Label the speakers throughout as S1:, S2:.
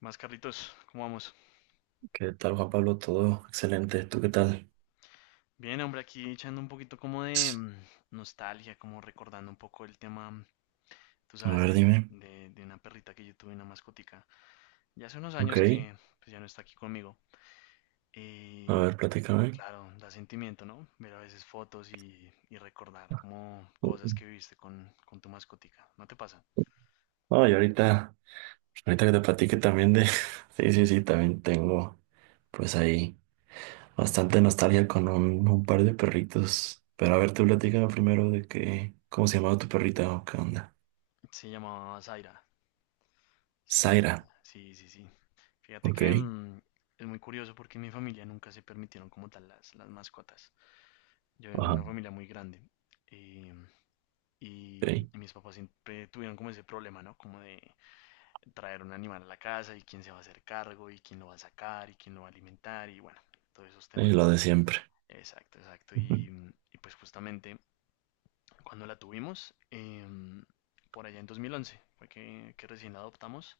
S1: ¿Qué más, Carlitos? ¿Cómo vamos?
S2: ¿Qué tal, Juan Pablo? Todo excelente. ¿Tú qué tal?
S1: Bien, hombre, aquí echando un poquito como de nostalgia, como recordando un poco el tema, tú
S2: A
S1: sabes,
S2: ver,
S1: de,
S2: dime.
S1: de, de una perrita que yo tuve, una mascotica. Ya hace unos
S2: Ok.
S1: años que pues, ya no está aquí conmigo.
S2: A
S1: Y
S2: ver, platícame.
S1: claro, da sentimiento, ¿no? Ver a veces fotos y recordar como cosas que viviste con tu mascotica. ¿No te pasa?
S2: No, y ahorita, ahorita que te platique también de... Sí, sí, sí, también tengo pues ahí bastante nostalgia con un par de perritos. Pero a ver, tú platícame primero de qué... ¿Cómo se llamaba tu perrita o qué onda?
S1: Se llamaba Zaira. Zaira,
S2: Zaira.
S1: Zaira. Sí, sí, sí. Fíjate
S2: Ok.
S1: que es muy curioso porque en mi familia nunca se permitieron como tal las mascotas. Yo vengo de
S2: Ajá.
S1: una familia muy grande eh, y,
S2: Ok.
S1: y mis papás siempre tuvieron como ese problema, ¿no? Como de traer un animal a la casa y quién se va a hacer cargo y quién lo va a sacar y quién lo va a alimentar y bueno, todos esos temas,
S2: Sí, lo
S1: ¿no?
S2: de siempre.
S1: Exacto, exacto. Y, y pues justamente cuando la tuvimos, por allá en 2011, fue que recién la adoptamos,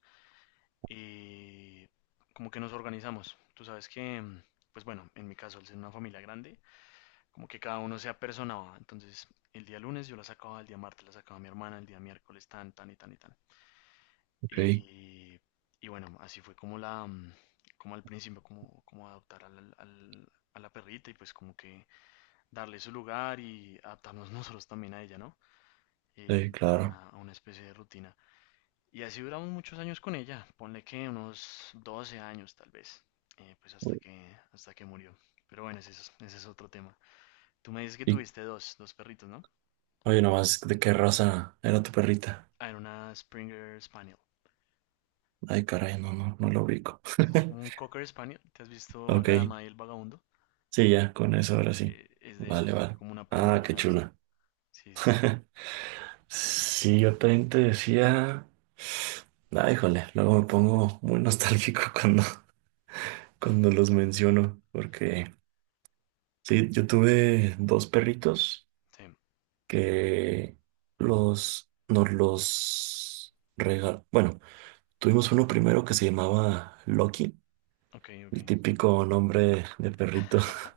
S1: eh, como que nos organizamos. Tú sabes que, pues bueno, en mi caso, al ser una familia grande, como que cada uno se apersonaba. Entonces, el día lunes yo la sacaba, el día martes la sacaba mi hermana, el día miércoles tan, tan y tan y tan.
S2: Ok.
S1: Y, y bueno, así fue como al principio, como adoptar a la perrita y pues como que darle su lugar y adaptarnos nosotros también a ella, ¿no?
S2: Sí,
S1: Eh, a
S2: claro.
S1: una, a una especie de rutina. Y así duramos muchos años con ella, ponle que unos 12 años tal vez, pues hasta que murió. Pero bueno, ese es otro tema. Tú me dices que
S2: Y,
S1: tuviste dos perritos, ¿no?
S2: oye, nomás, ¿de qué raza era tu perrita?
S1: Ah, era una Springer Spaniel.
S2: Ay, caray, no, no, no lo ubico.
S1: Sí, es como un Cocker Spaniel. ¿Te has visto La
S2: Ok,
S1: Dama y el Vagabundo?
S2: sí, ya, con eso ahora sí.
S1: Es de esa,
S2: Vale, vale.
S1: como una prima
S2: Ah, qué
S1: hermana de esa.
S2: chula.
S1: Sí, sí, sí.
S2: Sí, yo también te decía. Ah, híjole, luego me pongo muy nostálgico cuando, cuando los menciono, porque sí, yo tuve dos perritos
S1: Sí,
S2: que los, nos los regal... Bueno, tuvimos uno primero que se llamaba Loki,
S1: ok, ok.
S2: el típico nombre de perrito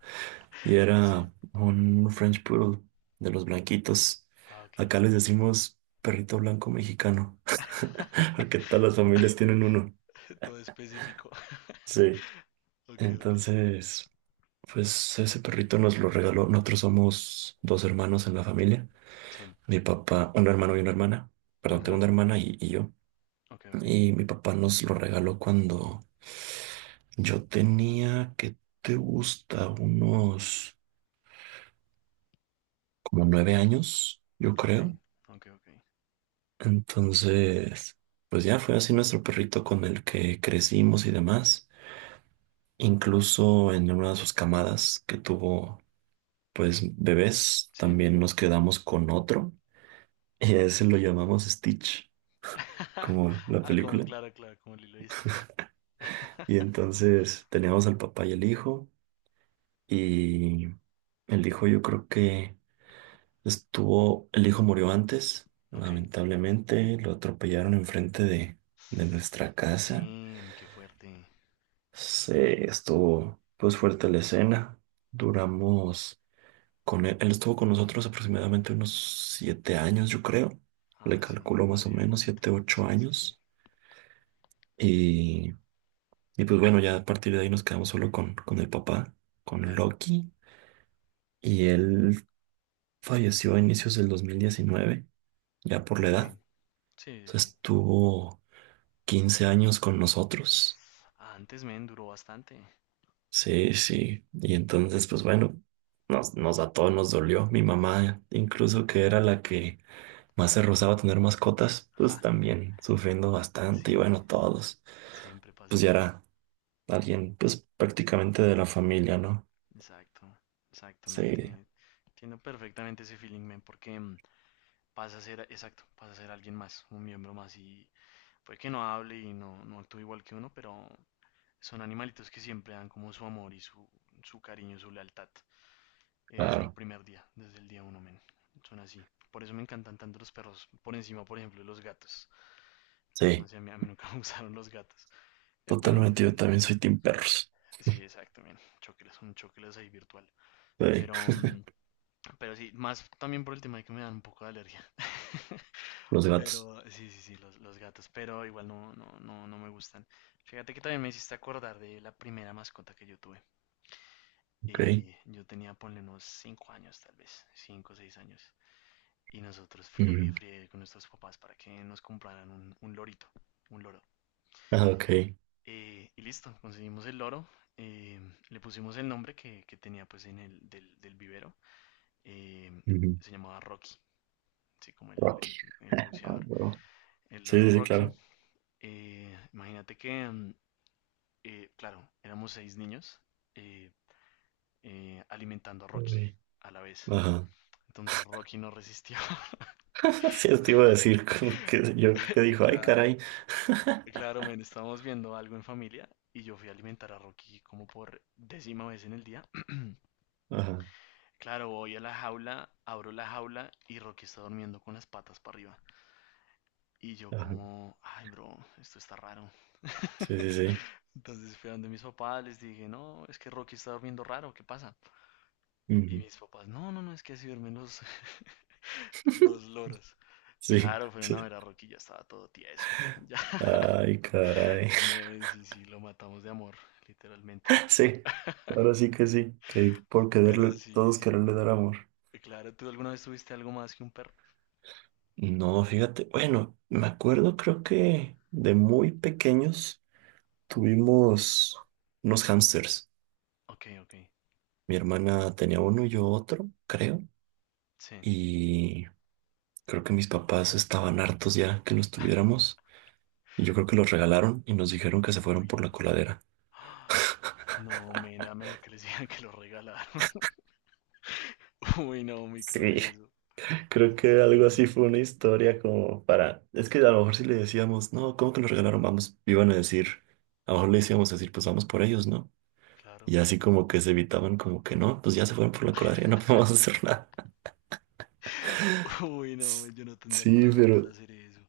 S2: y
S1: Sí.
S2: era un French Poodle de los blanquitos.
S1: Ah, ok,
S2: Acá
S1: ok.
S2: les decimos perrito blanco mexicano, porque todas las familias tienen uno.
S1: Todo específico.
S2: Sí.
S1: Ok, ok.
S2: Entonces, pues ese perrito nos lo regaló. Nosotros somos dos hermanos en la familia.
S1: Sí.
S2: Mi papá, un hermano y una hermana. Perdón, tengo
S1: Ujú,
S2: una hermana y yo.
S1: ok, ok.
S2: Y mi papá nos lo regaló cuando yo tenía, ¿qué te gusta? Unos como 9 años, yo
S1: Ok,
S2: creo.
S1: ok, ok.
S2: Entonces, pues ya fue así nuestro perrito con el que crecimos y demás. Incluso en una de sus camadas que tuvo, pues, bebés,
S1: Sí.
S2: también nos quedamos con otro y a ese lo llamamos Stitch, como la
S1: Ah, como
S2: película.
S1: claro, claro, como Lilo y Stitch.
S2: Y entonces teníamos al papá y el hijo yo creo que estuvo, el hijo murió antes,
S1: Ok.
S2: lamentablemente, lo atropellaron enfrente de nuestra casa.
S1: Damn, qué fuerte.
S2: Sí, estuvo pues fuerte la escena. Duramos con él, él estuvo con nosotros aproximadamente unos 7 años, yo creo. Le
S1: Ah, sí,
S2: calculo más
S1: más
S2: o
S1: bien
S2: menos
S1: poquito.
S2: siete, ocho
S1: Sí, sí, sí.
S2: años. Y, y pues bueno, ya a partir de ahí nos quedamos solo con el papá, con
S1: Claro,
S2: Loki. Y él falleció a inicios del 2019, ya por la
S1: ok,
S2: edad.
S1: sí,
S2: O
S1: sí,
S2: sea,
S1: sí.
S2: estuvo 15 años con nosotros.
S1: Ah, antes men duró bastante.
S2: Sí, sí. Y entonces, pues bueno, nos, nos a todos nos dolió. Mi mamá, incluso que era la que más se rozaba a tener mascotas,
S1: Ja,
S2: pues también sufriendo bastante. Y bueno,
S1: siempre,
S2: todos,
S1: siempre pasa
S2: pues ya
S1: eso.
S2: era alguien, pues prácticamente de la familia, ¿no?
S1: Exacto, exactamente.
S2: Sí,
S1: Entiendo perfectamente ese feeling, men, porque pasa a ser, exacto, pasa a ser alguien más, un miembro más y puede que no hable y no actúe igual que uno, pero son animalitos que siempre dan como su amor y su cariño, su lealtad, desde el
S2: claro.
S1: primer día, desde el día uno, men. Son así. Por eso me encantan tanto los perros, por encima, por ejemplo, de los gatos. No
S2: Sí,
S1: sé, a mí nunca me gustaron los gatos. Bueno,
S2: totalmente. Yo también soy team perros.
S1: sí, exacto, bien. Chocles, un chocles ahí virtual.
S2: Sí,
S1: Pero, mm, pero sí, más también por el tema de que me dan un poco de alergia.
S2: los gatos.
S1: Pero sí, sí, sí, los gatos. Pero igual no, no, no, no me gustan. Fíjate que también me hiciste acordar de la primera mascota que yo tuve.
S2: Ok.
S1: Y yo tenía, ponle unos 5 años, tal vez, 5, o 6 años. Y nosotros friegue y
S2: Ujú.
S1: friegue con nuestros papás para que nos compraran un lorito, un loro.
S2: Ah, ok.
S1: Y listo, conseguimos el loro. eh, le pusimos el nombre que tenía pues en el del vivero. eh,
S2: Ujú.
S1: se llamaba Rocky, así como el,
S2: Rocky.
S1: el- el
S2: Ah,
S1: boxeador,
S2: bro.
S1: el
S2: Sí,
S1: loro
S2: sí, sí,
S1: Rocky.
S2: claro.
S1: Imagínate que, claro, éramos seis niños, eh, alimentando a Rocky
S2: Ok.
S1: a la vez.
S2: Ajá.
S1: Entonces Rocky no resistió.
S2: Sí, te iba a decir, como que yo creo que
S1: Y
S2: dijo, ay,
S1: claro,
S2: caray.
S1: claro, men, estábamos viendo algo en familia y yo fui a alimentar a Rocky como por décima vez en el día.
S2: Ajá,
S1: Claro, voy a la jaula, abro la jaula y Rocky está durmiendo con las patas para arriba. Y yo
S2: ajá.
S1: como, ay, bro, esto está raro.
S2: Sí, sí, sí.
S1: Entonces fui a donde mis papás, les dije, no, es que Rocky está durmiendo raro, ¿qué pasa? Y
S2: Ujú.
S1: mis papás, no, no, no, es que así duermen los, los loros.
S2: Sí,
S1: Claro, fueron
S2: sí.
S1: a ver a Rocky, ya estaba todo tieso. Ya,
S2: Ay, caray.
S1: sí, sí, lo matamos de amor, literalmente.
S2: Sí, ahora sí, que por
S1: Pero
S2: quererle,
S1: sí,
S2: todos
S1: sí,
S2: quererle dar amor.
S1: claro, ¿tú alguna vez tuviste algo más que un perro?
S2: No, fíjate, bueno, me acuerdo, creo que de muy pequeños tuvimos unos hámsters.
S1: Ok, ok,
S2: Mi hermana tenía uno y yo otro, creo,
S1: sí.
S2: y creo que mis papás estaban hartos ya que los tuviéramos. Y yo creo que los regalaron y nos dijeron que se fueron
S1: Uy,
S2: por la coladera.
S1: no, men, era mejor que les digan que lo regalaron. Uy, no, muy cruel
S2: Sí,
S1: eso.
S2: creo que
S1: No,
S2: algo
S1: no,
S2: así fue
S1: no.
S2: una historia como para... Es que a lo mejor si le decíamos, no, ¿cómo que nos regalaron? Vamos, iban a decir, a lo mejor le decíamos decir, pues vamos por ellos, ¿no?
S1: Claro.
S2: Y así como que se evitaban como que no, pues ya se fueron por la coladera, ya no podemos hacer nada.
S1: Uy, no, men,
S2: S-
S1: yo no tendría
S2: Sí,
S1: corazón para
S2: pero
S1: hacer eso.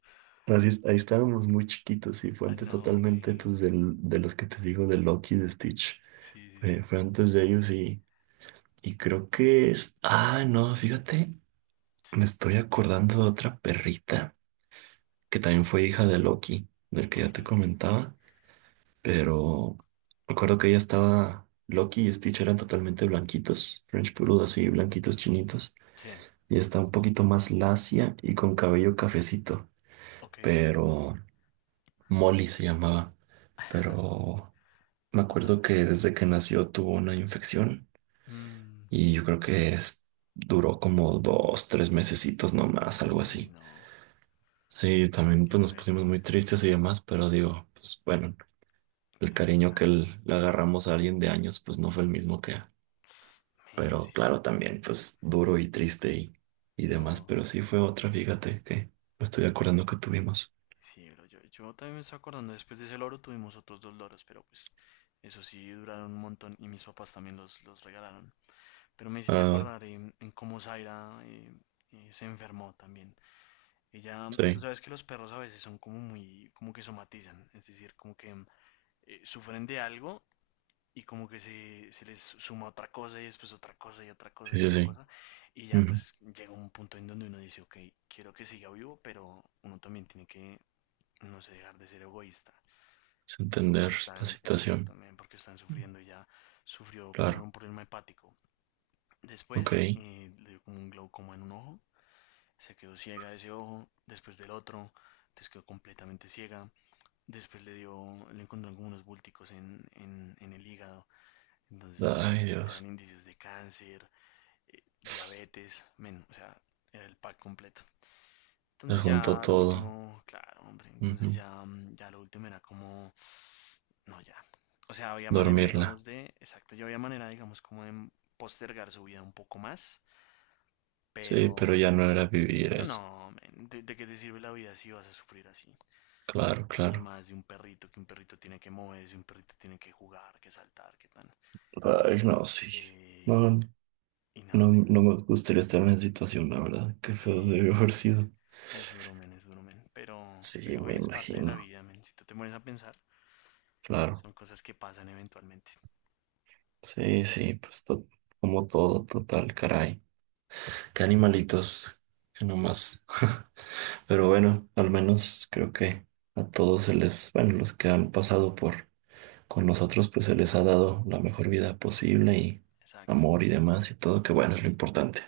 S2: así, es- ahí estábamos muy chiquitos y fue
S1: Ah,
S2: antes
S1: no,
S2: totalmente
S1: men.
S2: pues del, de los que te digo, de Loki de Stitch.
S1: Sí, sí,
S2: Fue,
S1: sí.
S2: fue antes de ellos y creo que es... Ah, no, fíjate.
S1: Sí.
S2: Me estoy acordando de otra perrita que también fue hija de Loki, del que ya
S1: Ok.
S2: te comentaba, pero recuerdo que ella estaba, Loki y Stitch eran totalmente blanquitos, French Poodle así, blanquitos chinitos,
S1: Sí.
S2: y está un poquito más lacia y con cabello cafecito,
S1: Ok.
S2: pero Molly se llamaba, pero me acuerdo
S1: Pata.
S2: que desde que nació tuvo una infección
S1: Mm.
S2: y yo creo que es- duró como 2, 3 mesecitos nomás, algo
S1: Uy,
S2: así.
S1: no.
S2: Sí, también
S1: Qué
S2: pues nos pusimos
S1: fuerte.
S2: muy tristes y demás, pero digo, pues bueno, el
S1: Claro,
S2: cariño que
S1: claro.
S2: le agarramos a alguien de años, pues no fue el mismo que,
S1: Men,
S2: pero
S1: sí.
S2: claro, también pues duro y triste y demás,
S1: No.
S2: pero sí fue otra, fíjate, que me estoy acordando que tuvimos.
S1: Sí, bro. Yo también me estoy acordando. Después de ese loro tuvimos otros dos loros, pero pues. Eso sí, duraron un montón. Y mis papás también los regalaron. Pero me hiciste
S2: Ah,
S1: acordar en cómo Zaira se enfermó también. Ella, tú
S2: sí,
S1: sabes que los perros a veces son como muy, como que somatizan, es decir, como que sufren de algo y como que se les suma otra cosa y después otra cosa y otra cosa
S2: sí,
S1: y
S2: sí,
S1: otra
S2: sí.
S1: cosa. Y ya
S2: Ujú.
S1: pues llega un punto en donde uno dice, ok, quiero que siga vivo, pero uno también tiene que, no sé, dejar de ser egoísta.
S2: Es
S1: eh,
S2: entender
S1: porque
S2: la
S1: están,
S2: situación.
S1: exactamente, porque están sufriendo. Ella sufrió primero
S2: Claro,
S1: un problema hepático.
S2: ok.
S1: Después le dio como un glaucoma en un ojo, se quedó ciega de ese ojo, después del otro, entonces quedó completamente ciega. Después le dio, le encontraron como unos búlticos en el hígado, entonces pues
S2: Ay,
S1: eran
S2: Dios,
S1: indicios de cáncer, diabetes, men, o sea, era el pack completo.
S2: se
S1: Entonces
S2: juntó
S1: ya lo
S2: todo.
S1: último, claro, hombre, entonces
S2: Ujú.
S1: ya lo último era como, no, ya. O sea, había manera,
S2: Dormirla.
S1: digamos, de, exacto, yo había manera, digamos, como de postergar su vida un poco más.
S2: Sí,
S1: Pero,
S2: pero ya no era vivir
S1: pero,
S2: eso.
S1: no, men, ¿de qué te sirve la vida si vas a sufrir así?
S2: Claro,
S1: Y
S2: claro.
S1: más de un perrito, que un perrito tiene que moverse, un perrito tiene que jugar, que saltar, que tal.
S2: Ay, no, sí.
S1: Eh,
S2: No, no,
S1: y nada, men.
S2: no me gustaría estar en esa situación, la verdad. Qué feo
S1: Sí,
S2: debe
S1: sí,
S2: haber
S1: es,
S2: sido.
S1: es duro, men, es duro, men.
S2: Sí,
S1: Pero
S2: me
S1: bueno, es parte de la
S2: imagino.
S1: vida, men. Si tú te pones a pensar,
S2: Claro.
S1: son cosas que pasan eventualmente.
S2: Sí, sí, pues to- como todo, total, caray. Qué animalitos, que nomás. Pero bueno, al menos creo que a todos se les, bueno, los que han pasado por con nosotros, pues se les ha dado la mejor vida posible y
S1: Exacto,
S2: amor y demás y todo, que bueno, es lo importante,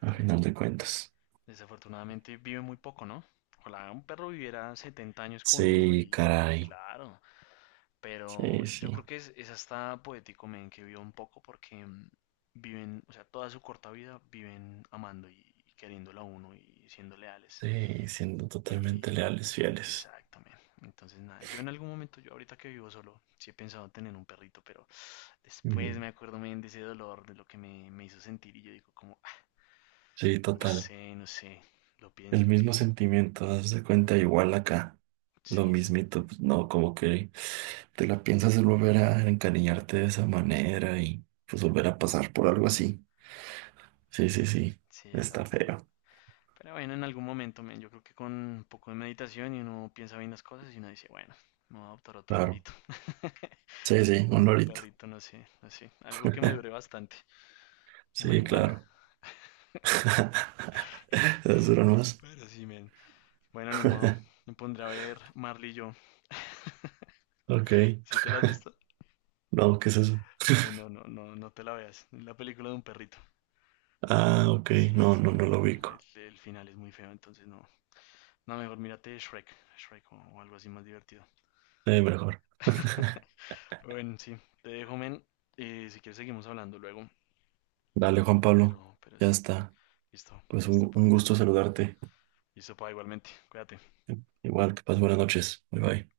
S2: a
S1: men.
S2: final de cuentas.
S1: Desafortunadamente vive muy poco, ¿no? Ojalá un perro viviera 70 años con uno
S2: Sí,
S1: y
S2: caray.
S1: claro. Pero
S2: Sí, sí.
S1: yo creo que es hasta poético, men, que viva un poco porque viven, o sea, toda su corta vida viven amando y queriéndolo a uno y siendo leales.
S2: Sí, siendo totalmente
S1: Y
S2: leales, fieles.
S1: exactamente. Entonces, nada, yo en algún momento, yo ahorita que vivo solo, sí he pensado en tener un perrito, pero después
S2: Ujú.
S1: me acuerdo men, de ese dolor, de lo que me hizo sentir y yo digo como, "Ah,
S2: Sí,
S1: no
S2: total.
S1: sé, no sé, lo pienso,
S2: El
S1: lo
S2: mismo
S1: pienso."
S2: sentimiento, haz de cuenta igual acá. Lo
S1: Sí, sí.
S2: mismito, pues, no, como que te la piensas volver a encariñarte de esa manera y pues volver a pasar por algo así. Sí, sí, sí.
S1: Sí,
S2: Está
S1: exacto, no.
S2: feo.
S1: Pero bueno, en algún momento, men, yo creo que con un poco de meditación y uno piensa bien las cosas y uno dice, bueno, me voy a adoptar otro
S2: Claro.
S1: lorito.
S2: Sí,
S1: O
S2: sí, un
S1: bueno, un
S2: lorito.
S1: perrito, no sé, no sé. Algo que me dure bastante. Una
S2: Sí,
S1: iguana.
S2: claro. ¿Esas duran más?
S1: Pero sí, men. Bueno, ni modo. Me pondré a ver Marley y yo.
S2: Ok.
S1: ¿Sí te la has visto?
S2: No, ¿qué es eso?
S1: Bueno, no, no, no te la veas. Es la película de un perrito.
S2: Ah, ok.
S1: Sí, sí,
S2: No,
S1: sí,
S2: no, no
S1: pero
S2: lo
S1: no.
S2: ubico.
S1: El final es muy feo, entonces no. No, mejor mírate Shrek. Shrek o algo así más divertido.
S2: Mejor.
S1: Bueno, sí, te dejo, men. Si quieres seguimos hablando luego,
S2: Dale, Juan Pablo.
S1: pero,
S2: Ya
S1: sí,
S2: está.
S1: listo,
S2: Pues
S1: listo, pa.
S2: un gusto saludarte.
S1: Listo, pa, igualmente. Cuídate.
S2: Igual, que pases buenas noches. Bye bye.